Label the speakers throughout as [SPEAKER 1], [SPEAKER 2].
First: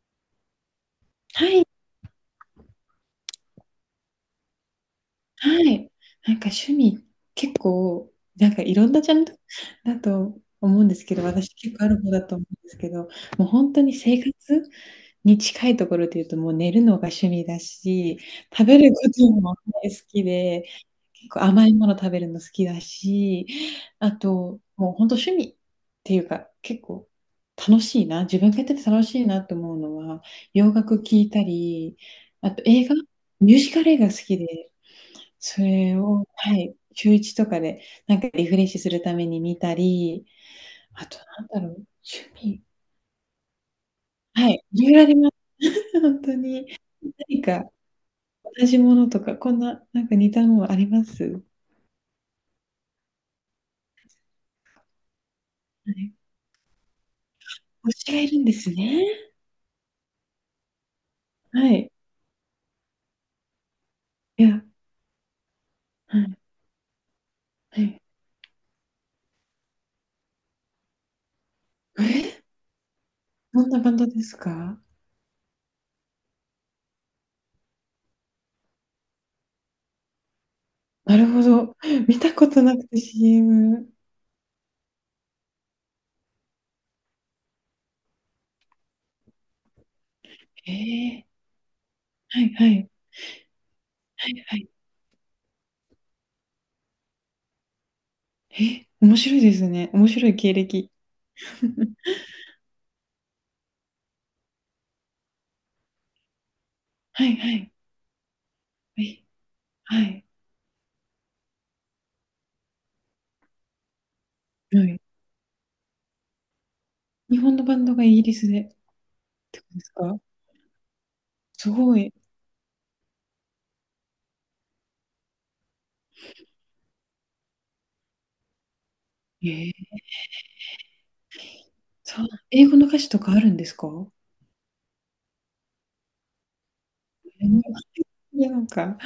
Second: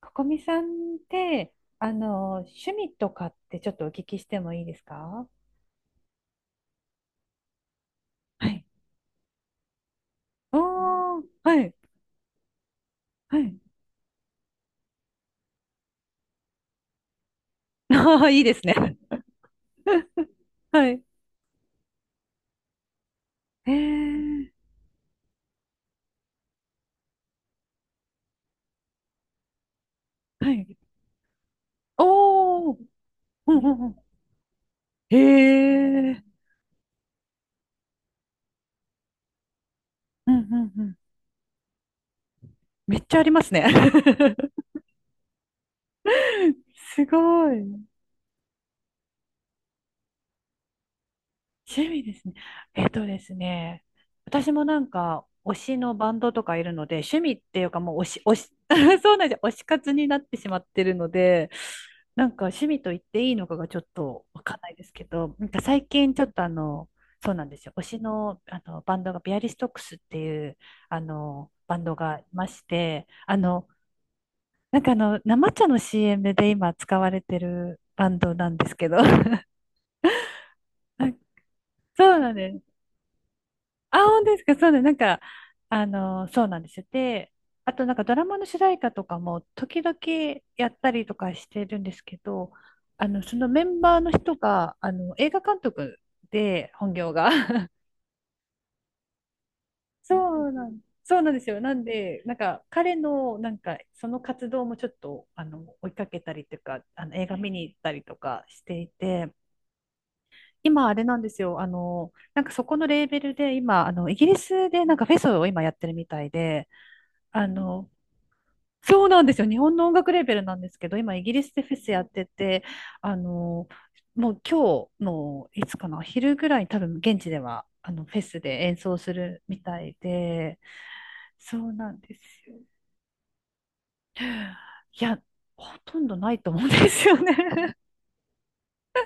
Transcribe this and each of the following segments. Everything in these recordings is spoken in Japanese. [SPEAKER 1] ここみさんっ
[SPEAKER 2] は
[SPEAKER 1] て、
[SPEAKER 2] い、
[SPEAKER 1] 趣味とかってちょっとお聞きしてもいいですか。
[SPEAKER 2] はい。なんか趣味、結構、
[SPEAKER 1] は
[SPEAKER 2] なんか
[SPEAKER 1] い。
[SPEAKER 2] いろんなジャンル だと思うんですけ
[SPEAKER 1] おー、
[SPEAKER 2] ど、私
[SPEAKER 1] はい、
[SPEAKER 2] 結構ある方だと思うんですけど、
[SPEAKER 1] は
[SPEAKER 2] もう
[SPEAKER 1] い。
[SPEAKER 2] 本当に生活に近いところで言うと、もう寝るのが趣味だし、
[SPEAKER 1] ああ、いいで
[SPEAKER 2] 食
[SPEAKER 1] す
[SPEAKER 2] べる
[SPEAKER 1] ね。
[SPEAKER 2] ことも大好きで、
[SPEAKER 1] はい。
[SPEAKER 2] 結構甘いもの食べるの好きだし、
[SPEAKER 1] へ
[SPEAKER 2] あ
[SPEAKER 1] え、
[SPEAKER 2] と、もう本当趣味っていうか、結構楽しいな、自分がやってて楽しいなと思うのは、
[SPEAKER 1] は
[SPEAKER 2] 洋
[SPEAKER 1] い。
[SPEAKER 2] 楽聴いたり、あと
[SPEAKER 1] おー、
[SPEAKER 2] 映画、ミ
[SPEAKER 1] う
[SPEAKER 2] ュ
[SPEAKER 1] ん
[SPEAKER 2] ー
[SPEAKER 1] う
[SPEAKER 2] ジ
[SPEAKER 1] ん
[SPEAKER 2] カ
[SPEAKER 1] う
[SPEAKER 2] ル
[SPEAKER 1] ん。
[SPEAKER 2] 映画好きで、
[SPEAKER 1] へ
[SPEAKER 2] それ
[SPEAKER 1] え、
[SPEAKER 2] を、はい、週1とかで、なんかリフレッシュするために見たり、
[SPEAKER 1] うんうんうん。
[SPEAKER 2] あとなんだろう、趣味
[SPEAKER 1] めっちゃありますね。
[SPEAKER 2] はい、色々あります。ほんとに。
[SPEAKER 1] すご
[SPEAKER 2] 何か
[SPEAKER 1] い。
[SPEAKER 2] 同じものとか、こんな、なんか似たものあります？
[SPEAKER 1] 趣味ですね。えっとですね、私も推し
[SPEAKER 2] は
[SPEAKER 1] のバ
[SPEAKER 2] い。
[SPEAKER 1] ンドとかいるので、趣味っていうか
[SPEAKER 2] 推
[SPEAKER 1] もう推
[SPEAKER 2] しが
[SPEAKER 1] し、
[SPEAKER 2] い
[SPEAKER 1] 推
[SPEAKER 2] るん
[SPEAKER 1] し、
[SPEAKER 2] です ね。
[SPEAKER 1] そうなんですよ。推し活になってしまってるので、
[SPEAKER 2] はい。
[SPEAKER 1] なんか趣味と言っていいのかがちょっとわ
[SPEAKER 2] い
[SPEAKER 1] かん
[SPEAKER 2] や、
[SPEAKER 1] ないですけど、なんか最近
[SPEAKER 2] は
[SPEAKER 1] ちょっ
[SPEAKER 2] い、
[SPEAKER 1] とあの、そうなんですよ。推
[SPEAKER 2] は
[SPEAKER 1] し
[SPEAKER 2] い。
[SPEAKER 1] の、あのバンドがビアリストックスっていうあのバンドがい
[SPEAKER 2] え、
[SPEAKER 1] まして、
[SPEAKER 2] どんなバンドですか？
[SPEAKER 1] 生茶の CM で今使われてるバンドなんですけど、
[SPEAKER 2] なるほど。
[SPEAKER 1] そ
[SPEAKER 2] 見
[SPEAKER 1] うな
[SPEAKER 2] た
[SPEAKER 1] ん
[SPEAKER 2] こ
[SPEAKER 1] で
[SPEAKER 2] と
[SPEAKER 1] す。
[SPEAKER 2] なくて CM。
[SPEAKER 1] あ、本当ですか。そうね。そうなんですよ。で、あとなんかドラマの主題歌とかも時々や
[SPEAKER 2] へ
[SPEAKER 1] ったりと
[SPEAKER 2] え、
[SPEAKER 1] かしてるんですけ
[SPEAKER 2] は
[SPEAKER 1] ど、
[SPEAKER 2] いはい。
[SPEAKER 1] そのメンバーの
[SPEAKER 2] は
[SPEAKER 1] 人
[SPEAKER 2] いはい。
[SPEAKER 1] が、映画監督で、本業が。
[SPEAKER 2] え、面白いですね。面白い経歴。
[SPEAKER 1] そうなんですよ。なん で、彼の、その活動もちょっと、追いかけたりとか、
[SPEAKER 2] は
[SPEAKER 1] 映画
[SPEAKER 2] い
[SPEAKER 1] 見
[SPEAKER 2] は
[SPEAKER 1] に
[SPEAKER 2] い。
[SPEAKER 1] 行ったりとかしてい
[SPEAKER 2] はい。
[SPEAKER 1] て、
[SPEAKER 2] はい。
[SPEAKER 1] 今あれなんですよ。そこのレーベルで今、イギリスで
[SPEAKER 2] は
[SPEAKER 1] なん
[SPEAKER 2] い。
[SPEAKER 1] かフェスを今やってるみたいで、
[SPEAKER 2] 日
[SPEAKER 1] あ
[SPEAKER 2] 本のバン
[SPEAKER 1] の、
[SPEAKER 2] ドがイギリスでっ
[SPEAKER 1] そうなんですよ。日
[SPEAKER 2] てこと
[SPEAKER 1] 本
[SPEAKER 2] で
[SPEAKER 1] の
[SPEAKER 2] す
[SPEAKER 1] 音楽
[SPEAKER 2] か？
[SPEAKER 1] レーベルなんですけど、今イギリスで
[SPEAKER 2] す
[SPEAKER 1] フェス
[SPEAKER 2] ご
[SPEAKER 1] やっ
[SPEAKER 2] い。
[SPEAKER 1] てて、あの、もう今日のいつかな、昼ぐらいに多分現地ではあのフェスで演奏するみ
[SPEAKER 2] ええ、
[SPEAKER 1] たいで、そうなんで
[SPEAKER 2] そう、
[SPEAKER 1] すよ。
[SPEAKER 2] 英語の歌詞とかあるんですか？
[SPEAKER 1] いや、ほとんどないと思うんですよね。
[SPEAKER 2] ええ、いや、なんかは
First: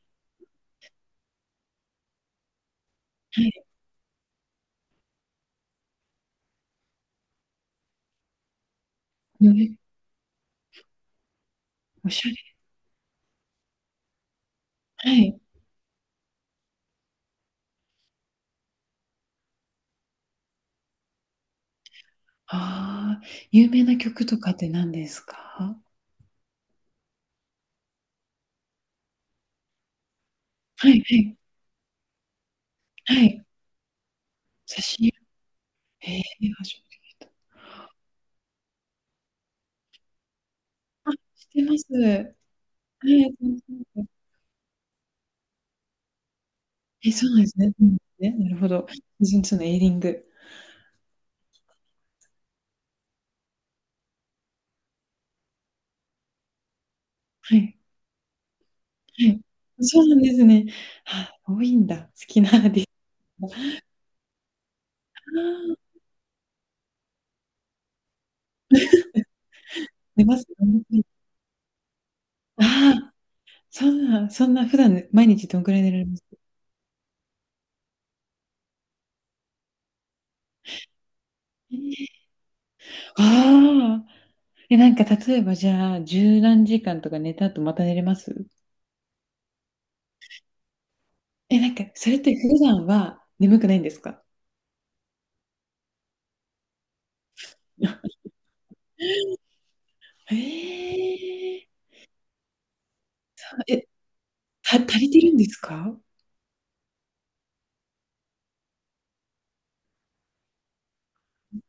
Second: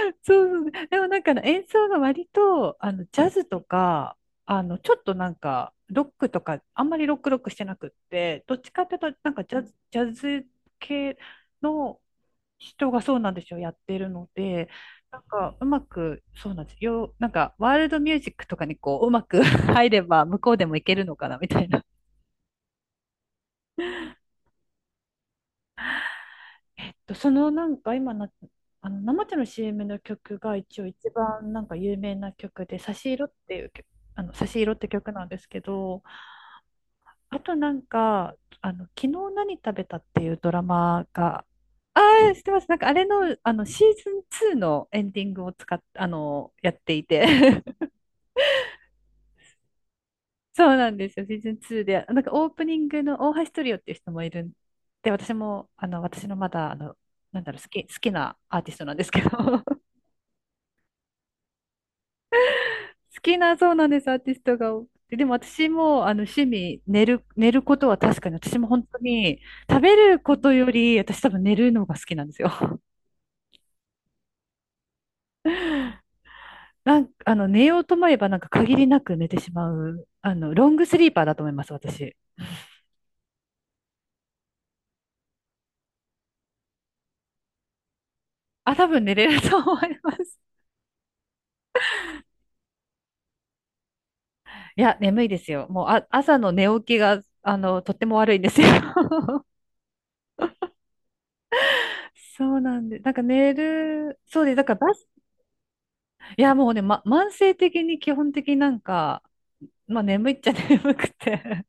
[SPEAKER 1] そうそう。でもなんかあの演奏が割と、ジャズと
[SPEAKER 2] い、
[SPEAKER 1] か、あの、ちょっとなんか、ロックとか、あんまりロックロックしてなくって、どっちかっていうと、
[SPEAKER 2] よ
[SPEAKER 1] ジャズ、
[SPEAKER 2] り
[SPEAKER 1] 系の
[SPEAKER 2] おしゃ
[SPEAKER 1] 人がそうなんですよ、やってるので、
[SPEAKER 2] れは
[SPEAKER 1] なん
[SPEAKER 2] い。
[SPEAKER 1] か、うまく、そうなんですよ。なんか、ワールドミュージックとかにこう、うまく 入れば、向こうでもいけるのかな、みたいな。
[SPEAKER 2] ああ、有名な曲とかって何ですか？
[SPEAKER 1] えっと、そのなんか今の、あの生茶の CM の曲が一応
[SPEAKER 2] はい
[SPEAKER 1] 一
[SPEAKER 2] はい
[SPEAKER 1] 番なんか有名な曲で「差し
[SPEAKER 2] は
[SPEAKER 1] 色」っ
[SPEAKER 2] い。
[SPEAKER 1] ていう曲、差し色っ
[SPEAKER 2] 差
[SPEAKER 1] て
[SPEAKER 2] し入
[SPEAKER 1] 曲
[SPEAKER 2] れ、
[SPEAKER 1] なんですけど、
[SPEAKER 2] へえ、初めて聞い
[SPEAKER 1] あ
[SPEAKER 2] た。
[SPEAKER 1] となんかあの「昨日何食べた」っていうドラマ
[SPEAKER 2] あ、
[SPEAKER 1] が、
[SPEAKER 2] 知ってます。
[SPEAKER 1] あ
[SPEAKER 2] は
[SPEAKER 1] あ知ってます、なんかあれ
[SPEAKER 2] い、
[SPEAKER 1] の、あのシー ズン2のエンディングを使っあのやってい
[SPEAKER 2] え、そうなんです
[SPEAKER 1] て。
[SPEAKER 2] ね。うん、ね、なるほど。シーズンツーのエイリング。
[SPEAKER 1] そうなんですよ、シーズン2でなんかオープニングの大橋トリオっていう人もいるんで、私もあの私のまだあのなんだ
[SPEAKER 2] は
[SPEAKER 1] ろう好
[SPEAKER 2] い。
[SPEAKER 1] き、好きなアーティストなんですけ
[SPEAKER 2] は
[SPEAKER 1] ど、
[SPEAKER 2] い。そうなんですね。あ、多いんだ、好きなアーティス
[SPEAKER 1] 好き
[SPEAKER 2] トが。
[SPEAKER 1] な、そう
[SPEAKER 2] あ
[SPEAKER 1] なんです、アーティストが多くて。でも私
[SPEAKER 2] あ。
[SPEAKER 1] も、趣味、寝ることは確かに、私も本当に、食べる
[SPEAKER 2] 寝
[SPEAKER 1] こ
[SPEAKER 2] ます？
[SPEAKER 1] とより、私多分寝るのが好きなんですよ。
[SPEAKER 2] あ あ、そんな普段毎日どんくらい寝られます？
[SPEAKER 1] 寝ようと思えば、なんか限りなく寝てしまう、ロングスリーパーだと思います、
[SPEAKER 2] え
[SPEAKER 1] 私。
[SPEAKER 2] え、ああ。え、なんか例えばじゃあ、十何時間とか寝た後また寝れます？
[SPEAKER 1] あ、多分寝れると思います。
[SPEAKER 2] え、なんかそれって普段は眠くないんですか？
[SPEAKER 1] いや、眠いですよ。もう、あ、朝の寝起きが、とっても 悪いんですよ。
[SPEAKER 2] へえ。
[SPEAKER 1] そうなんで、なんか寝
[SPEAKER 2] あ、え、
[SPEAKER 1] る、そうです。だからバ
[SPEAKER 2] 足
[SPEAKER 1] ス、
[SPEAKER 2] りてるんですか？
[SPEAKER 1] いや、もうね、慢性的に基本的になんか、まあ眠いっちゃ 眠くて。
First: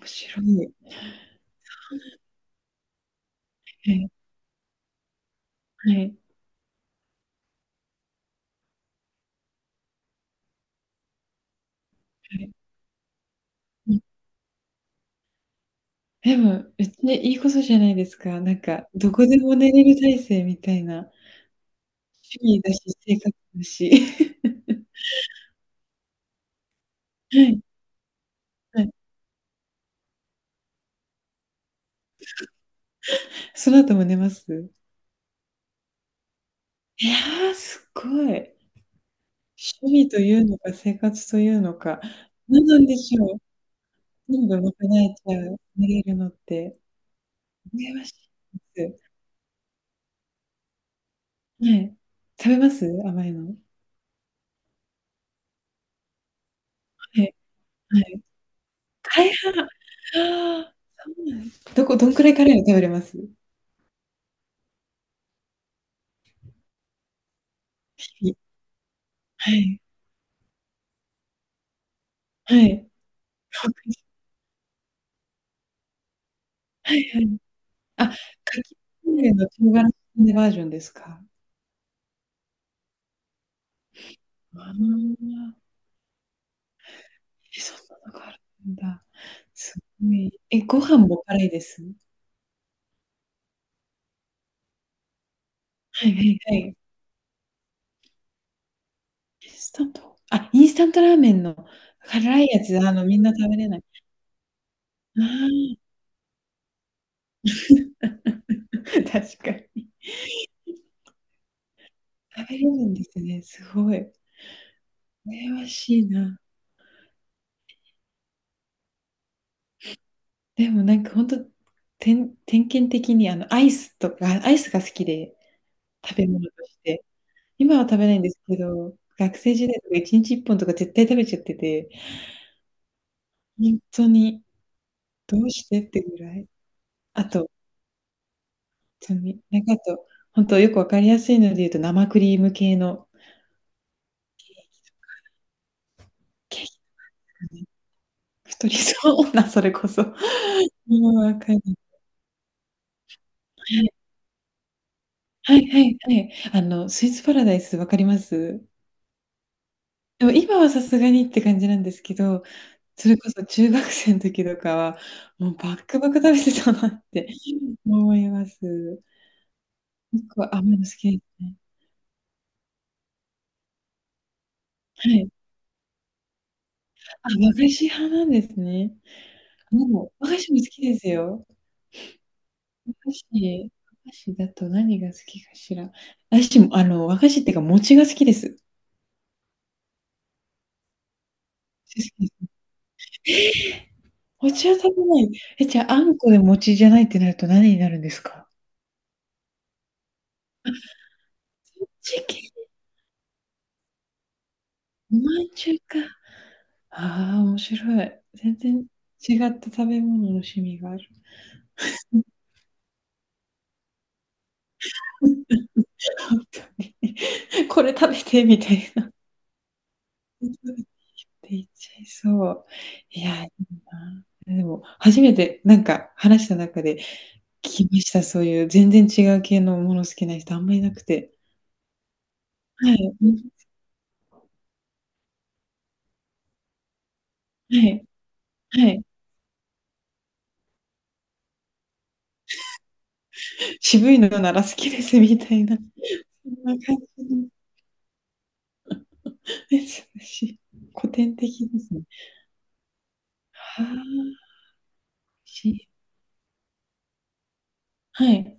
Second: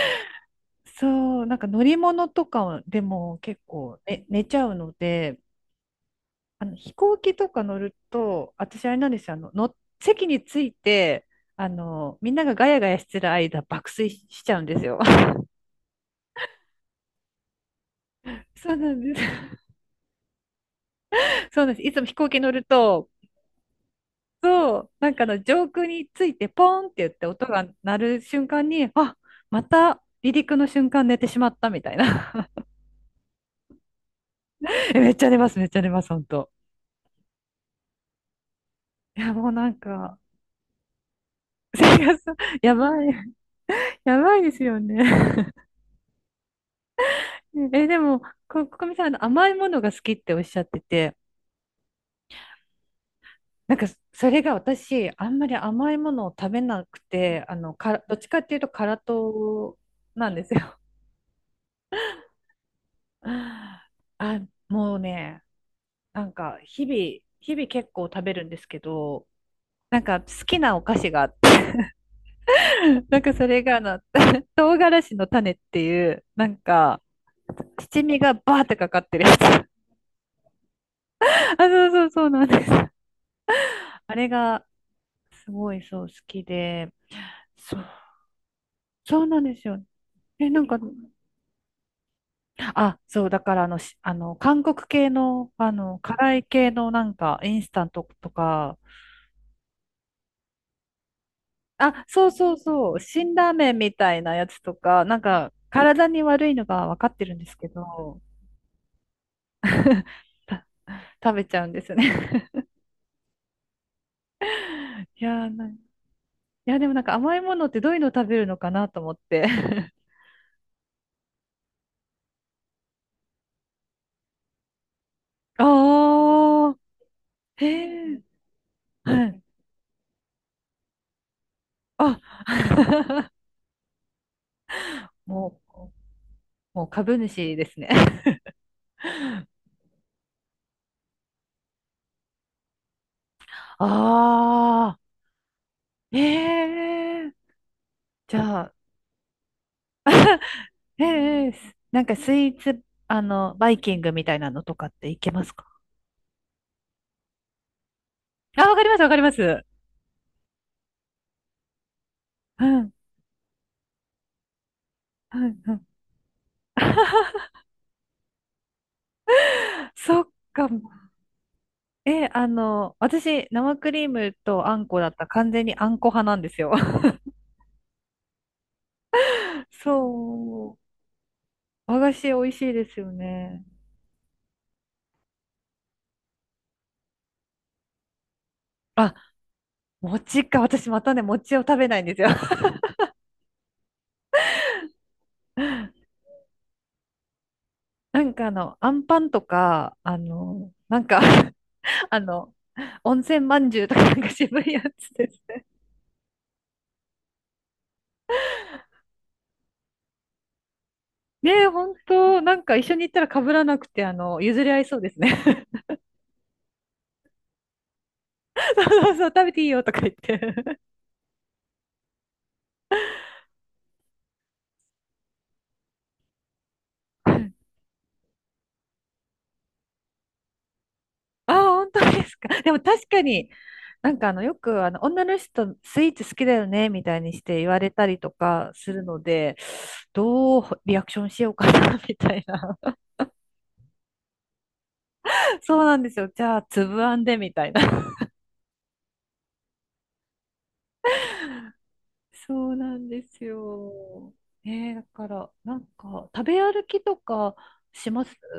[SPEAKER 2] 面白い。
[SPEAKER 1] そう、なんか乗り物とかでも結
[SPEAKER 2] は
[SPEAKER 1] 構、
[SPEAKER 2] い、
[SPEAKER 1] ね、寝ちゃうので、
[SPEAKER 2] はい、
[SPEAKER 1] あの飛行機とか乗ると、私あれなんですよ、席について、みん
[SPEAKER 2] は
[SPEAKER 1] な
[SPEAKER 2] い。
[SPEAKER 1] がガヤガヤしてる間、爆
[SPEAKER 2] うん。
[SPEAKER 1] 睡しちゃうんですよ。
[SPEAKER 2] でも、別にいいことじゃないですか。なん
[SPEAKER 1] そうな
[SPEAKER 2] か、
[SPEAKER 1] ん
[SPEAKER 2] ど
[SPEAKER 1] です。
[SPEAKER 2] こでも寝 れる体制みたいな、
[SPEAKER 1] そうなんです。いつも飛行
[SPEAKER 2] 趣
[SPEAKER 1] 機乗
[SPEAKER 2] 味
[SPEAKER 1] る
[SPEAKER 2] だし、
[SPEAKER 1] と、
[SPEAKER 2] 生活だし。
[SPEAKER 1] そ う、なんかあの上空についてポーンって言って
[SPEAKER 2] はい、
[SPEAKER 1] 音
[SPEAKER 2] はい。
[SPEAKER 1] が鳴る瞬間に、あ、また離陸の瞬間寝てしまったみたいな。
[SPEAKER 2] その後も寝ます？
[SPEAKER 1] え、めっちゃ寝ます、めっちゃ寝ます、本当。
[SPEAKER 2] いやー、すごい。
[SPEAKER 1] いや、もうなん
[SPEAKER 2] 趣味
[SPEAKER 1] か、
[SPEAKER 2] というのか、生活というの
[SPEAKER 1] 生
[SPEAKER 2] か、
[SPEAKER 1] 活、
[SPEAKER 2] 何
[SPEAKER 1] や
[SPEAKER 2] なん
[SPEAKER 1] ば
[SPEAKER 2] で
[SPEAKER 1] い、
[SPEAKER 2] しょう。
[SPEAKER 1] やばい
[SPEAKER 2] 全
[SPEAKER 1] で
[SPEAKER 2] 部
[SPEAKER 1] す
[SPEAKER 2] ま
[SPEAKER 1] よ
[SPEAKER 2] かなえちゃ
[SPEAKER 1] ね。
[SPEAKER 2] う、寝れるのって、
[SPEAKER 1] え、
[SPEAKER 2] 羨
[SPEAKER 1] で
[SPEAKER 2] まし
[SPEAKER 1] も、
[SPEAKER 2] い
[SPEAKER 1] こみ
[SPEAKER 2] で
[SPEAKER 1] さん、あの甘いものが好きっておっしゃってて、
[SPEAKER 2] す。はい。食べます？甘いの。
[SPEAKER 1] なんか、それが私、あんまり甘いものを食べなく
[SPEAKER 2] はい、
[SPEAKER 1] て、
[SPEAKER 2] は
[SPEAKER 1] どっ
[SPEAKER 2] い。
[SPEAKER 1] ちかっていうと、辛
[SPEAKER 2] 大半。あ
[SPEAKER 1] 党なんです
[SPEAKER 2] あ、
[SPEAKER 1] よ。
[SPEAKER 2] そうなんどこどんくらいカレーを食べれます？
[SPEAKER 1] あ、もうね、なんか、日々結構食
[SPEAKER 2] 日
[SPEAKER 1] べ
[SPEAKER 2] 々。
[SPEAKER 1] るんですけど、
[SPEAKER 2] はい。
[SPEAKER 1] なんか好きなお菓子があって、
[SPEAKER 2] はい。
[SPEAKER 1] なんかそれ
[SPEAKER 2] ほん
[SPEAKER 1] が
[SPEAKER 2] と
[SPEAKER 1] あ
[SPEAKER 2] に
[SPEAKER 1] の、唐辛子の種っていう、なん
[SPEAKER 2] は
[SPEAKER 1] か、
[SPEAKER 2] いはい。
[SPEAKER 1] 七
[SPEAKER 2] あ、か
[SPEAKER 1] 味がバーって
[SPEAKER 2] き
[SPEAKER 1] かかっ
[SPEAKER 2] カ
[SPEAKER 1] てる
[SPEAKER 2] レー
[SPEAKER 1] やつ。
[SPEAKER 2] の
[SPEAKER 1] あ、
[SPEAKER 2] 唐辛子バージョンですか？
[SPEAKER 1] そうそうそうなんです。あれが、
[SPEAKER 2] あ
[SPEAKER 1] す
[SPEAKER 2] あ。
[SPEAKER 1] ごいそう好きで、
[SPEAKER 2] え、そん
[SPEAKER 1] そう、
[SPEAKER 2] なのがあるんだ。
[SPEAKER 1] そうなんです
[SPEAKER 2] す
[SPEAKER 1] よ。
[SPEAKER 2] ごい。
[SPEAKER 1] え、な
[SPEAKER 2] え、
[SPEAKER 1] んか、
[SPEAKER 2] ご飯も辛いです？
[SPEAKER 1] あ、そう、だからあの、しあの、韓国系の、
[SPEAKER 2] はいは
[SPEAKER 1] 辛
[SPEAKER 2] い
[SPEAKER 1] い
[SPEAKER 2] は
[SPEAKER 1] 系
[SPEAKER 2] い。
[SPEAKER 1] のなんか、インスタントとか、
[SPEAKER 2] インスタントあ、インスタントラーメンの
[SPEAKER 1] あ、そう
[SPEAKER 2] 辛い
[SPEAKER 1] そう
[SPEAKER 2] やつ、
[SPEAKER 1] そう。
[SPEAKER 2] みんな
[SPEAKER 1] 辛
[SPEAKER 2] 食
[SPEAKER 1] ラー
[SPEAKER 2] べれ
[SPEAKER 1] メ
[SPEAKER 2] な
[SPEAKER 1] ン
[SPEAKER 2] い。
[SPEAKER 1] みたいなやつとか、なんか
[SPEAKER 2] あ
[SPEAKER 1] 体に悪いのが分かってるんですけど、
[SPEAKER 2] あ、確かに。
[SPEAKER 1] 食べちゃうんですよね。
[SPEAKER 2] 食べれるんですね、すごい。
[SPEAKER 1] いや
[SPEAKER 2] 羨
[SPEAKER 1] ー
[SPEAKER 2] ま
[SPEAKER 1] な、い
[SPEAKER 2] しいな。
[SPEAKER 1] や、でもなんか甘いものってどういうの食べるのかなと思って。
[SPEAKER 2] でもなんかほんと、点検的にあの、アイスとかアイスが好きで、食べ物と
[SPEAKER 1] あ
[SPEAKER 2] し
[SPEAKER 1] あ、
[SPEAKER 2] て。
[SPEAKER 1] へ
[SPEAKER 2] 今は食べない
[SPEAKER 1] え、
[SPEAKER 2] んですけど、
[SPEAKER 1] は
[SPEAKER 2] 学
[SPEAKER 1] い。
[SPEAKER 2] 生時代とか1日1本とか絶対食べちゃってて、
[SPEAKER 1] あ、
[SPEAKER 2] ほんとにどう
[SPEAKER 1] も
[SPEAKER 2] して
[SPEAKER 1] う、
[SPEAKER 2] ってぐらい。
[SPEAKER 1] もう株
[SPEAKER 2] あと
[SPEAKER 1] 主ですね。
[SPEAKER 2] ちなみに、なんかあと、本当よくわかりやすいので言うと、生クリーム系の
[SPEAKER 1] ああ、
[SPEAKER 2] ケーキ
[SPEAKER 1] へ
[SPEAKER 2] か
[SPEAKER 1] え、じ
[SPEAKER 2] な。
[SPEAKER 1] ゃ
[SPEAKER 2] 太
[SPEAKER 1] あ、
[SPEAKER 2] りそうな、それこそ。
[SPEAKER 1] へ
[SPEAKER 2] もうわ
[SPEAKER 1] え、
[SPEAKER 2] かる。
[SPEAKER 1] なんかスイーツ、
[SPEAKER 2] は
[SPEAKER 1] バイ
[SPEAKER 2] い。
[SPEAKER 1] キングみたいなのとかっていけます
[SPEAKER 2] は
[SPEAKER 1] か。
[SPEAKER 2] いはいはい。あの、スイーツパラダイスわかりま
[SPEAKER 1] あ、
[SPEAKER 2] す？
[SPEAKER 1] わかります、わかります。
[SPEAKER 2] でも今はさすがにって感じなんですけど、
[SPEAKER 1] うん、
[SPEAKER 2] それこそ中学生の時とかは、
[SPEAKER 1] う
[SPEAKER 2] もう
[SPEAKER 1] ん、う
[SPEAKER 2] バッ
[SPEAKER 1] ん。
[SPEAKER 2] クバク食べてたなって思います。
[SPEAKER 1] そっ
[SPEAKER 2] 結構
[SPEAKER 1] か。
[SPEAKER 2] 甘いの好きですね。
[SPEAKER 1] え、私、生クリームとあんこだ
[SPEAKER 2] は
[SPEAKER 1] った。
[SPEAKER 2] い。
[SPEAKER 1] 完全にあんこ派なんですよ。
[SPEAKER 2] あ、和菓子派なんですね。もう、和菓子も好
[SPEAKER 1] そ
[SPEAKER 2] きですよ。
[SPEAKER 1] う。和菓子美味しいです
[SPEAKER 2] 菓
[SPEAKER 1] よ
[SPEAKER 2] 子、
[SPEAKER 1] ね。
[SPEAKER 2] 和菓子だと何が好きかしら。私も、あの、和菓子っていうか、餅が好きです。
[SPEAKER 1] あ、餅か。私またね、餅を食べないんですよ。
[SPEAKER 2] 餅は食べない。え、じゃあ、あんこで餅じゃないってなると何になるんです
[SPEAKER 1] なんか
[SPEAKER 2] か？
[SPEAKER 1] あの、あんパンとか、
[SPEAKER 2] そっ
[SPEAKER 1] あ
[SPEAKER 2] ち系、
[SPEAKER 1] の、温泉まんじゅうとかなんか渋いやつ
[SPEAKER 2] お
[SPEAKER 1] です
[SPEAKER 2] 饅
[SPEAKER 1] ね。
[SPEAKER 2] 頭か。ああ、面白い。全然違った食べ物の趣味がある。
[SPEAKER 1] ねえ、ほん と、なんか一緒に行ったら被らなくて、譲り合いそうですね。
[SPEAKER 2] 本 当に。これ食べてみた
[SPEAKER 1] そ
[SPEAKER 2] いな。
[SPEAKER 1] う
[SPEAKER 2] っ
[SPEAKER 1] そうそう、食べていいよとか言って。
[SPEAKER 2] て言っちゃいそう。いや、いいな。でも初めてなんか話した中で きました、そういう全然違う系のもの好きな人あんまいなくて。
[SPEAKER 1] ああ、本当ですか。でも
[SPEAKER 2] は
[SPEAKER 1] 確
[SPEAKER 2] い、
[SPEAKER 1] か
[SPEAKER 2] う
[SPEAKER 1] に、
[SPEAKER 2] ん、
[SPEAKER 1] よくあの、女の人スイーツ好きだよね、みたいにして言
[SPEAKER 2] は
[SPEAKER 1] われた
[SPEAKER 2] い、
[SPEAKER 1] りとか
[SPEAKER 2] は
[SPEAKER 1] する
[SPEAKER 2] い。
[SPEAKER 1] ので、どうリアクションしようかな、みたいな。
[SPEAKER 2] 渋いのなら好きですみたいな、
[SPEAKER 1] そ
[SPEAKER 2] そ
[SPEAKER 1] うなんですよ。じ
[SPEAKER 2] ん
[SPEAKER 1] ゃあ、
[SPEAKER 2] な
[SPEAKER 1] つ
[SPEAKER 2] 感
[SPEAKER 1] ぶあんで、
[SPEAKER 2] じの、
[SPEAKER 1] みたいな。
[SPEAKER 2] え、古典的ですね。
[SPEAKER 1] そうなんです
[SPEAKER 2] は
[SPEAKER 1] よ。
[SPEAKER 2] あ、
[SPEAKER 1] ねえー、だから、なん
[SPEAKER 2] し
[SPEAKER 1] か、食べ歩きとかしま
[SPEAKER 2] は
[SPEAKER 1] す
[SPEAKER 2] い。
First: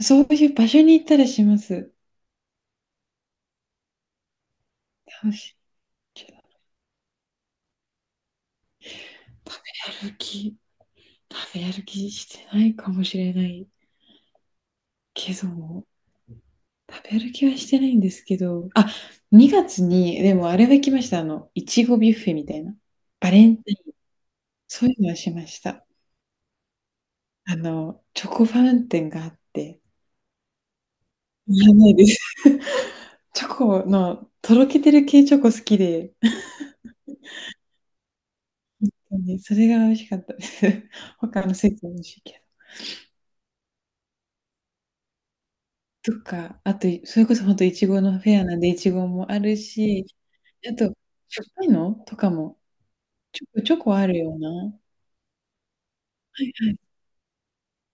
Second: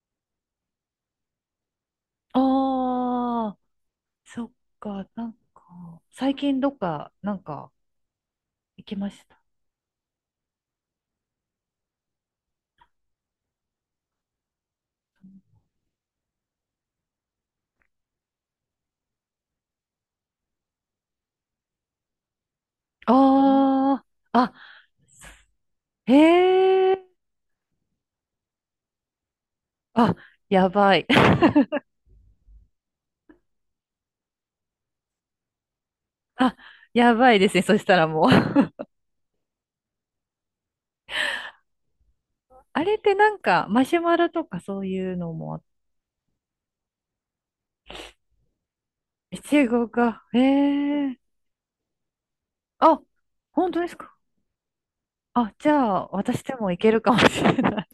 [SPEAKER 2] そういう場所に行ったりします。
[SPEAKER 1] ああー、そっか、な
[SPEAKER 2] 楽
[SPEAKER 1] ん
[SPEAKER 2] し
[SPEAKER 1] か、
[SPEAKER 2] ち
[SPEAKER 1] 最
[SPEAKER 2] ょ
[SPEAKER 1] 近どっか、なんか、行きました。
[SPEAKER 2] 食べ歩き食べ歩きしてないかもしれないけども、食べ歩きはしてないんですけど、あ、2月にでもあれは行きました、あの、いちごビュッフェみたいな。バレンタ
[SPEAKER 1] ああ、あ、
[SPEAKER 2] そういうのはしました。
[SPEAKER 1] へえ。
[SPEAKER 2] あの、チョコファウンテンがあって、
[SPEAKER 1] あ、やばい。
[SPEAKER 2] いらないです。チョコのとろけてる系チョコ好きで、
[SPEAKER 1] あ、やばいですね。そしたらもう。
[SPEAKER 2] ほんとにそれが美味しかったです。他のスイーツも美味しいけ
[SPEAKER 1] あれってなんか、マシュマロとかそういうのもあ、
[SPEAKER 2] ど。とか、あと、それこそほんといちごのフェアなんでいちごもあ
[SPEAKER 1] い
[SPEAKER 2] る
[SPEAKER 1] ちご
[SPEAKER 2] し、
[SPEAKER 1] が。へ
[SPEAKER 2] あと、
[SPEAKER 1] え。
[SPEAKER 2] しょっぱいのとかも、
[SPEAKER 1] あ、
[SPEAKER 2] ちょこ
[SPEAKER 1] 本
[SPEAKER 2] ちょ
[SPEAKER 1] 当です
[SPEAKER 2] こあ
[SPEAKER 1] か。
[SPEAKER 2] るような。は
[SPEAKER 1] あ、じゃあ、私
[SPEAKER 2] い
[SPEAKER 1] でも
[SPEAKER 2] は
[SPEAKER 1] い
[SPEAKER 2] い。
[SPEAKER 1] けるかもしれない。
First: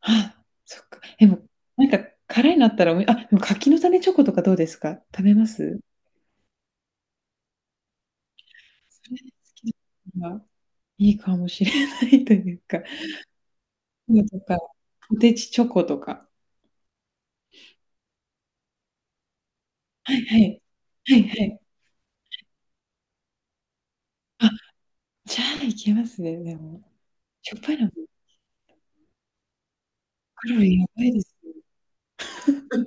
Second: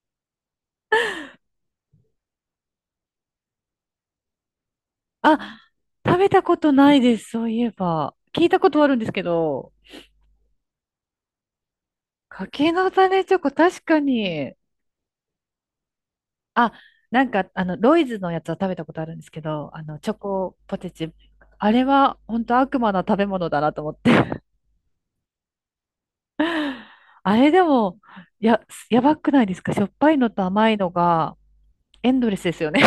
[SPEAKER 2] あ、そっか。でも、なんか辛いのあったら、おみあ、でも柿の種チョコとかどうですか？食べま
[SPEAKER 1] あ、
[SPEAKER 2] す？
[SPEAKER 1] 食べたことないです。そういえば。聞いたことはあるんで
[SPEAKER 2] そ
[SPEAKER 1] す
[SPEAKER 2] れ
[SPEAKER 1] け
[SPEAKER 2] 好き
[SPEAKER 1] ど、
[SPEAKER 2] です。今いいかもしれないという
[SPEAKER 1] 柿
[SPEAKER 2] か、
[SPEAKER 1] の種チョコ、確か
[SPEAKER 2] ムと
[SPEAKER 1] に。
[SPEAKER 2] か、ポテチチョコとか。
[SPEAKER 1] あ、なんか、ロイズのやつは食べたことあるんですけど、チ
[SPEAKER 2] は
[SPEAKER 1] ョ
[SPEAKER 2] いは
[SPEAKER 1] コ
[SPEAKER 2] い。
[SPEAKER 1] ポテチ。
[SPEAKER 2] はいはい。
[SPEAKER 1] あれは、本当悪魔な食べ物だなと思って。
[SPEAKER 2] あ、じゃあいけますね、でも。
[SPEAKER 1] あれ
[SPEAKER 2] しょっ
[SPEAKER 1] で
[SPEAKER 2] ぱいの、
[SPEAKER 1] も、や、やばくないですか、しょっぱいのと
[SPEAKER 2] カロ
[SPEAKER 1] 甘い
[SPEAKER 2] リーや
[SPEAKER 1] の
[SPEAKER 2] ばいです
[SPEAKER 1] が
[SPEAKER 2] よ。
[SPEAKER 1] エンドレスですよね。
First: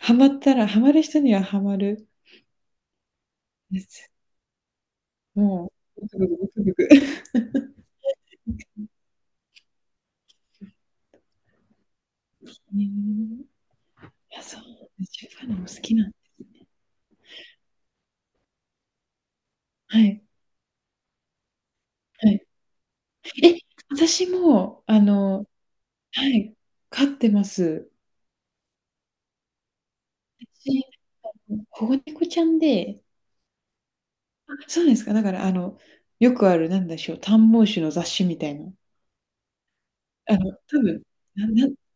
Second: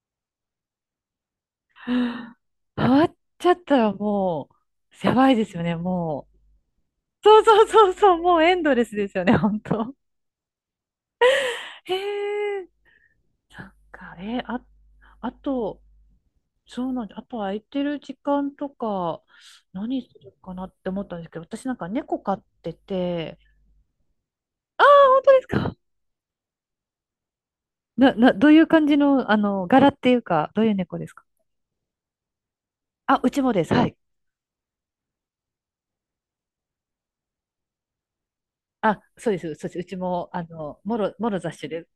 [SPEAKER 2] ハマったらハマる人にはハマ る
[SPEAKER 1] 変わっちゃった
[SPEAKER 2] や
[SPEAKER 1] ら
[SPEAKER 2] つ。
[SPEAKER 1] もう、やばいですよ
[SPEAKER 2] も
[SPEAKER 1] ね、
[SPEAKER 2] う、ブクブ
[SPEAKER 1] もう。
[SPEAKER 2] クブクブク。
[SPEAKER 1] そうそうそうそう、もうエンドレスですよね、本当。へ
[SPEAKER 2] へ
[SPEAKER 1] え、
[SPEAKER 2] え。い
[SPEAKER 1] なんか、え
[SPEAKER 2] や、
[SPEAKER 1] ー、
[SPEAKER 2] そ
[SPEAKER 1] あ、
[SPEAKER 2] う、しょ
[SPEAKER 1] あ
[SPEAKER 2] っぱいのも
[SPEAKER 1] と、
[SPEAKER 2] 好きなんですね。
[SPEAKER 1] そうなんで、あと空いてる時間とか、
[SPEAKER 2] は
[SPEAKER 1] 何す
[SPEAKER 2] い、
[SPEAKER 1] るかなって思ったんですけど、私なんか猫
[SPEAKER 2] は
[SPEAKER 1] 飼っ
[SPEAKER 2] い。
[SPEAKER 1] てて、
[SPEAKER 2] え、私
[SPEAKER 1] あ
[SPEAKER 2] も、
[SPEAKER 1] あ、
[SPEAKER 2] あ
[SPEAKER 1] 本当です
[SPEAKER 2] の
[SPEAKER 1] か。
[SPEAKER 2] はい、飼ってます。
[SPEAKER 1] どういう感じの、柄っていうか、どういう
[SPEAKER 2] 私、
[SPEAKER 1] 猫ですか。
[SPEAKER 2] あの、保護猫ちゃんで、
[SPEAKER 1] あ、うちもです。はい。
[SPEAKER 2] そうですか。だから、あの、よくある、なんでしょう、短毛種の雑種みたいな。
[SPEAKER 1] あ、そうです、そうです。うちも、
[SPEAKER 2] あの、多分、
[SPEAKER 1] もろ
[SPEAKER 2] な
[SPEAKER 1] 雑
[SPEAKER 2] な
[SPEAKER 1] 種です。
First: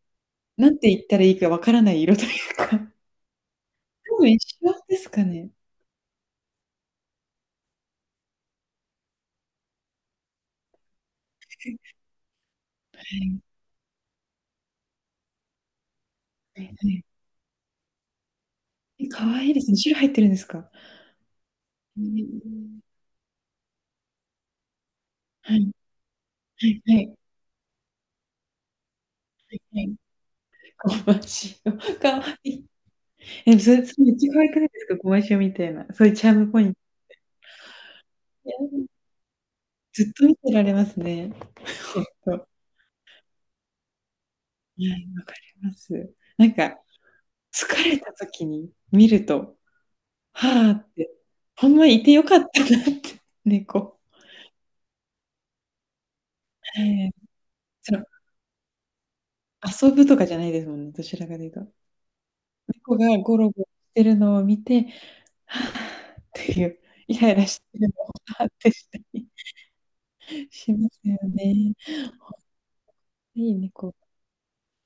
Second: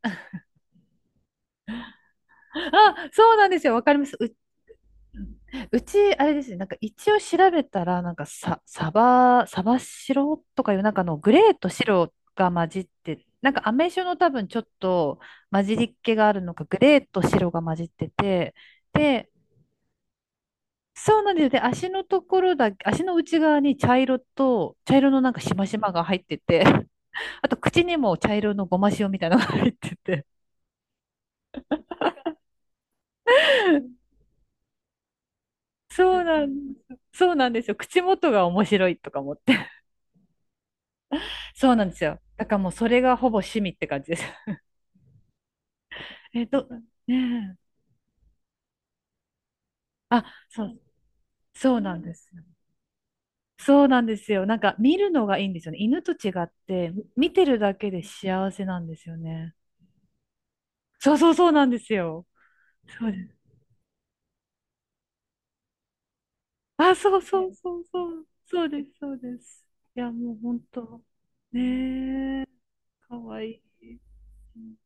[SPEAKER 2] なんて言ったらいいかわからない色というか、
[SPEAKER 1] あ、そうなんですよ。わかります。
[SPEAKER 2] 多分一緒ですかね。
[SPEAKER 1] うち、あれですね。なんか一応調べたら、サバ白とかいう、なんかあのグレーと白が混じっ
[SPEAKER 2] は
[SPEAKER 1] て、
[SPEAKER 2] い、
[SPEAKER 1] なんかアメ酒の多分ちょっと混じりっ気があるの
[SPEAKER 2] は
[SPEAKER 1] か、
[SPEAKER 2] いは
[SPEAKER 1] グレ
[SPEAKER 2] い。
[SPEAKER 1] ーと白が混じってて、
[SPEAKER 2] え、可
[SPEAKER 1] で、
[SPEAKER 2] 愛いですね。白入ってるんですか？
[SPEAKER 1] そうなんですよ。で、
[SPEAKER 2] ええ。
[SPEAKER 1] 足の内側に茶色のなんかし
[SPEAKER 2] はい
[SPEAKER 1] ましま
[SPEAKER 2] は
[SPEAKER 1] が入ってて、
[SPEAKER 2] い はい、
[SPEAKER 1] あと口にも茶色のごま塩みたいなのが
[SPEAKER 2] は
[SPEAKER 1] 入って
[SPEAKER 2] い。
[SPEAKER 1] て、
[SPEAKER 2] ゴマシオ、可愛い。え、それ、それめっちゃ可愛くないですか？ゴマシオみたいな、そういう
[SPEAKER 1] そう
[SPEAKER 2] チャー
[SPEAKER 1] な
[SPEAKER 2] ムポイン
[SPEAKER 1] ん
[SPEAKER 2] ト。
[SPEAKER 1] です。そうなんですよ。口元が
[SPEAKER 2] いや、
[SPEAKER 1] 面白いとか思って。
[SPEAKER 2] ずっと見てられますね。
[SPEAKER 1] そうなんで
[SPEAKER 2] ほ
[SPEAKER 1] す
[SPEAKER 2] ん
[SPEAKER 1] よ。
[SPEAKER 2] と。
[SPEAKER 1] だ
[SPEAKER 2] は
[SPEAKER 1] からもうそれがほぼ趣味って感じです。
[SPEAKER 2] い、わかります。
[SPEAKER 1] え
[SPEAKER 2] な
[SPEAKER 1] っ
[SPEAKER 2] ん
[SPEAKER 1] と、
[SPEAKER 2] か、
[SPEAKER 1] ねえ。
[SPEAKER 2] 疲れた時に見ると
[SPEAKER 1] あ、
[SPEAKER 2] は
[SPEAKER 1] そ
[SPEAKER 2] あ
[SPEAKER 1] う、
[SPEAKER 2] って、ほん
[SPEAKER 1] そう
[SPEAKER 2] ま
[SPEAKER 1] なん
[SPEAKER 2] いて
[SPEAKER 1] で
[SPEAKER 2] よ
[SPEAKER 1] す
[SPEAKER 2] かっ
[SPEAKER 1] よ。
[SPEAKER 2] たなって、
[SPEAKER 1] そう
[SPEAKER 2] 猫。
[SPEAKER 1] なんですよ。なんか見るのがいいんですよね。犬と違って、
[SPEAKER 2] ええ。
[SPEAKER 1] 見てるだけ
[SPEAKER 2] そ
[SPEAKER 1] で
[SPEAKER 2] の、
[SPEAKER 1] 幸せなんですよね。
[SPEAKER 2] 遊ぶとかじゃないですもんね、ど
[SPEAKER 1] そ
[SPEAKER 2] ち
[SPEAKER 1] う
[SPEAKER 2] ら
[SPEAKER 1] そう
[SPEAKER 2] かとい
[SPEAKER 1] そ
[SPEAKER 2] う
[SPEAKER 1] うな
[SPEAKER 2] と。
[SPEAKER 1] んですよ。
[SPEAKER 2] 猫
[SPEAKER 1] そ
[SPEAKER 2] が
[SPEAKER 1] うです。
[SPEAKER 2] ゴロゴロしてるのを見て、はあっていう、
[SPEAKER 1] あ、そ
[SPEAKER 2] イ
[SPEAKER 1] う
[SPEAKER 2] ライ
[SPEAKER 1] そ
[SPEAKER 2] ラ
[SPEAKER 1] う
[SPEAKER 2] し
[SPEAKER 1] そ
[SPEAKER 2] て
[SPEAKER 1] う
[SPEAKER 2] るのを
[SPEAKER 1] そう。
[SPEAKER 2] はあっ
[SPEAKER 1] そう
[SPEAKER 2] て
[SPEAKER 1] で
[SPEAKER 2] し
[SPEAKER 1] す、
[SPEAKER 2] た
[SPEAKER 1] そう
[SPEAKER 2] り
[SPEAKER 1] です。いや、もう本
[SPEAKER 2] します
[SPEAKER 1] 当、
[SPEAKER 2] よね。
[SPEAKER 1] ね、かわ
[SPEAKER 2] いい
[SPEAKER 1] い
[SPEAKER 2] 猫。
[SPEAKER 1] い。うん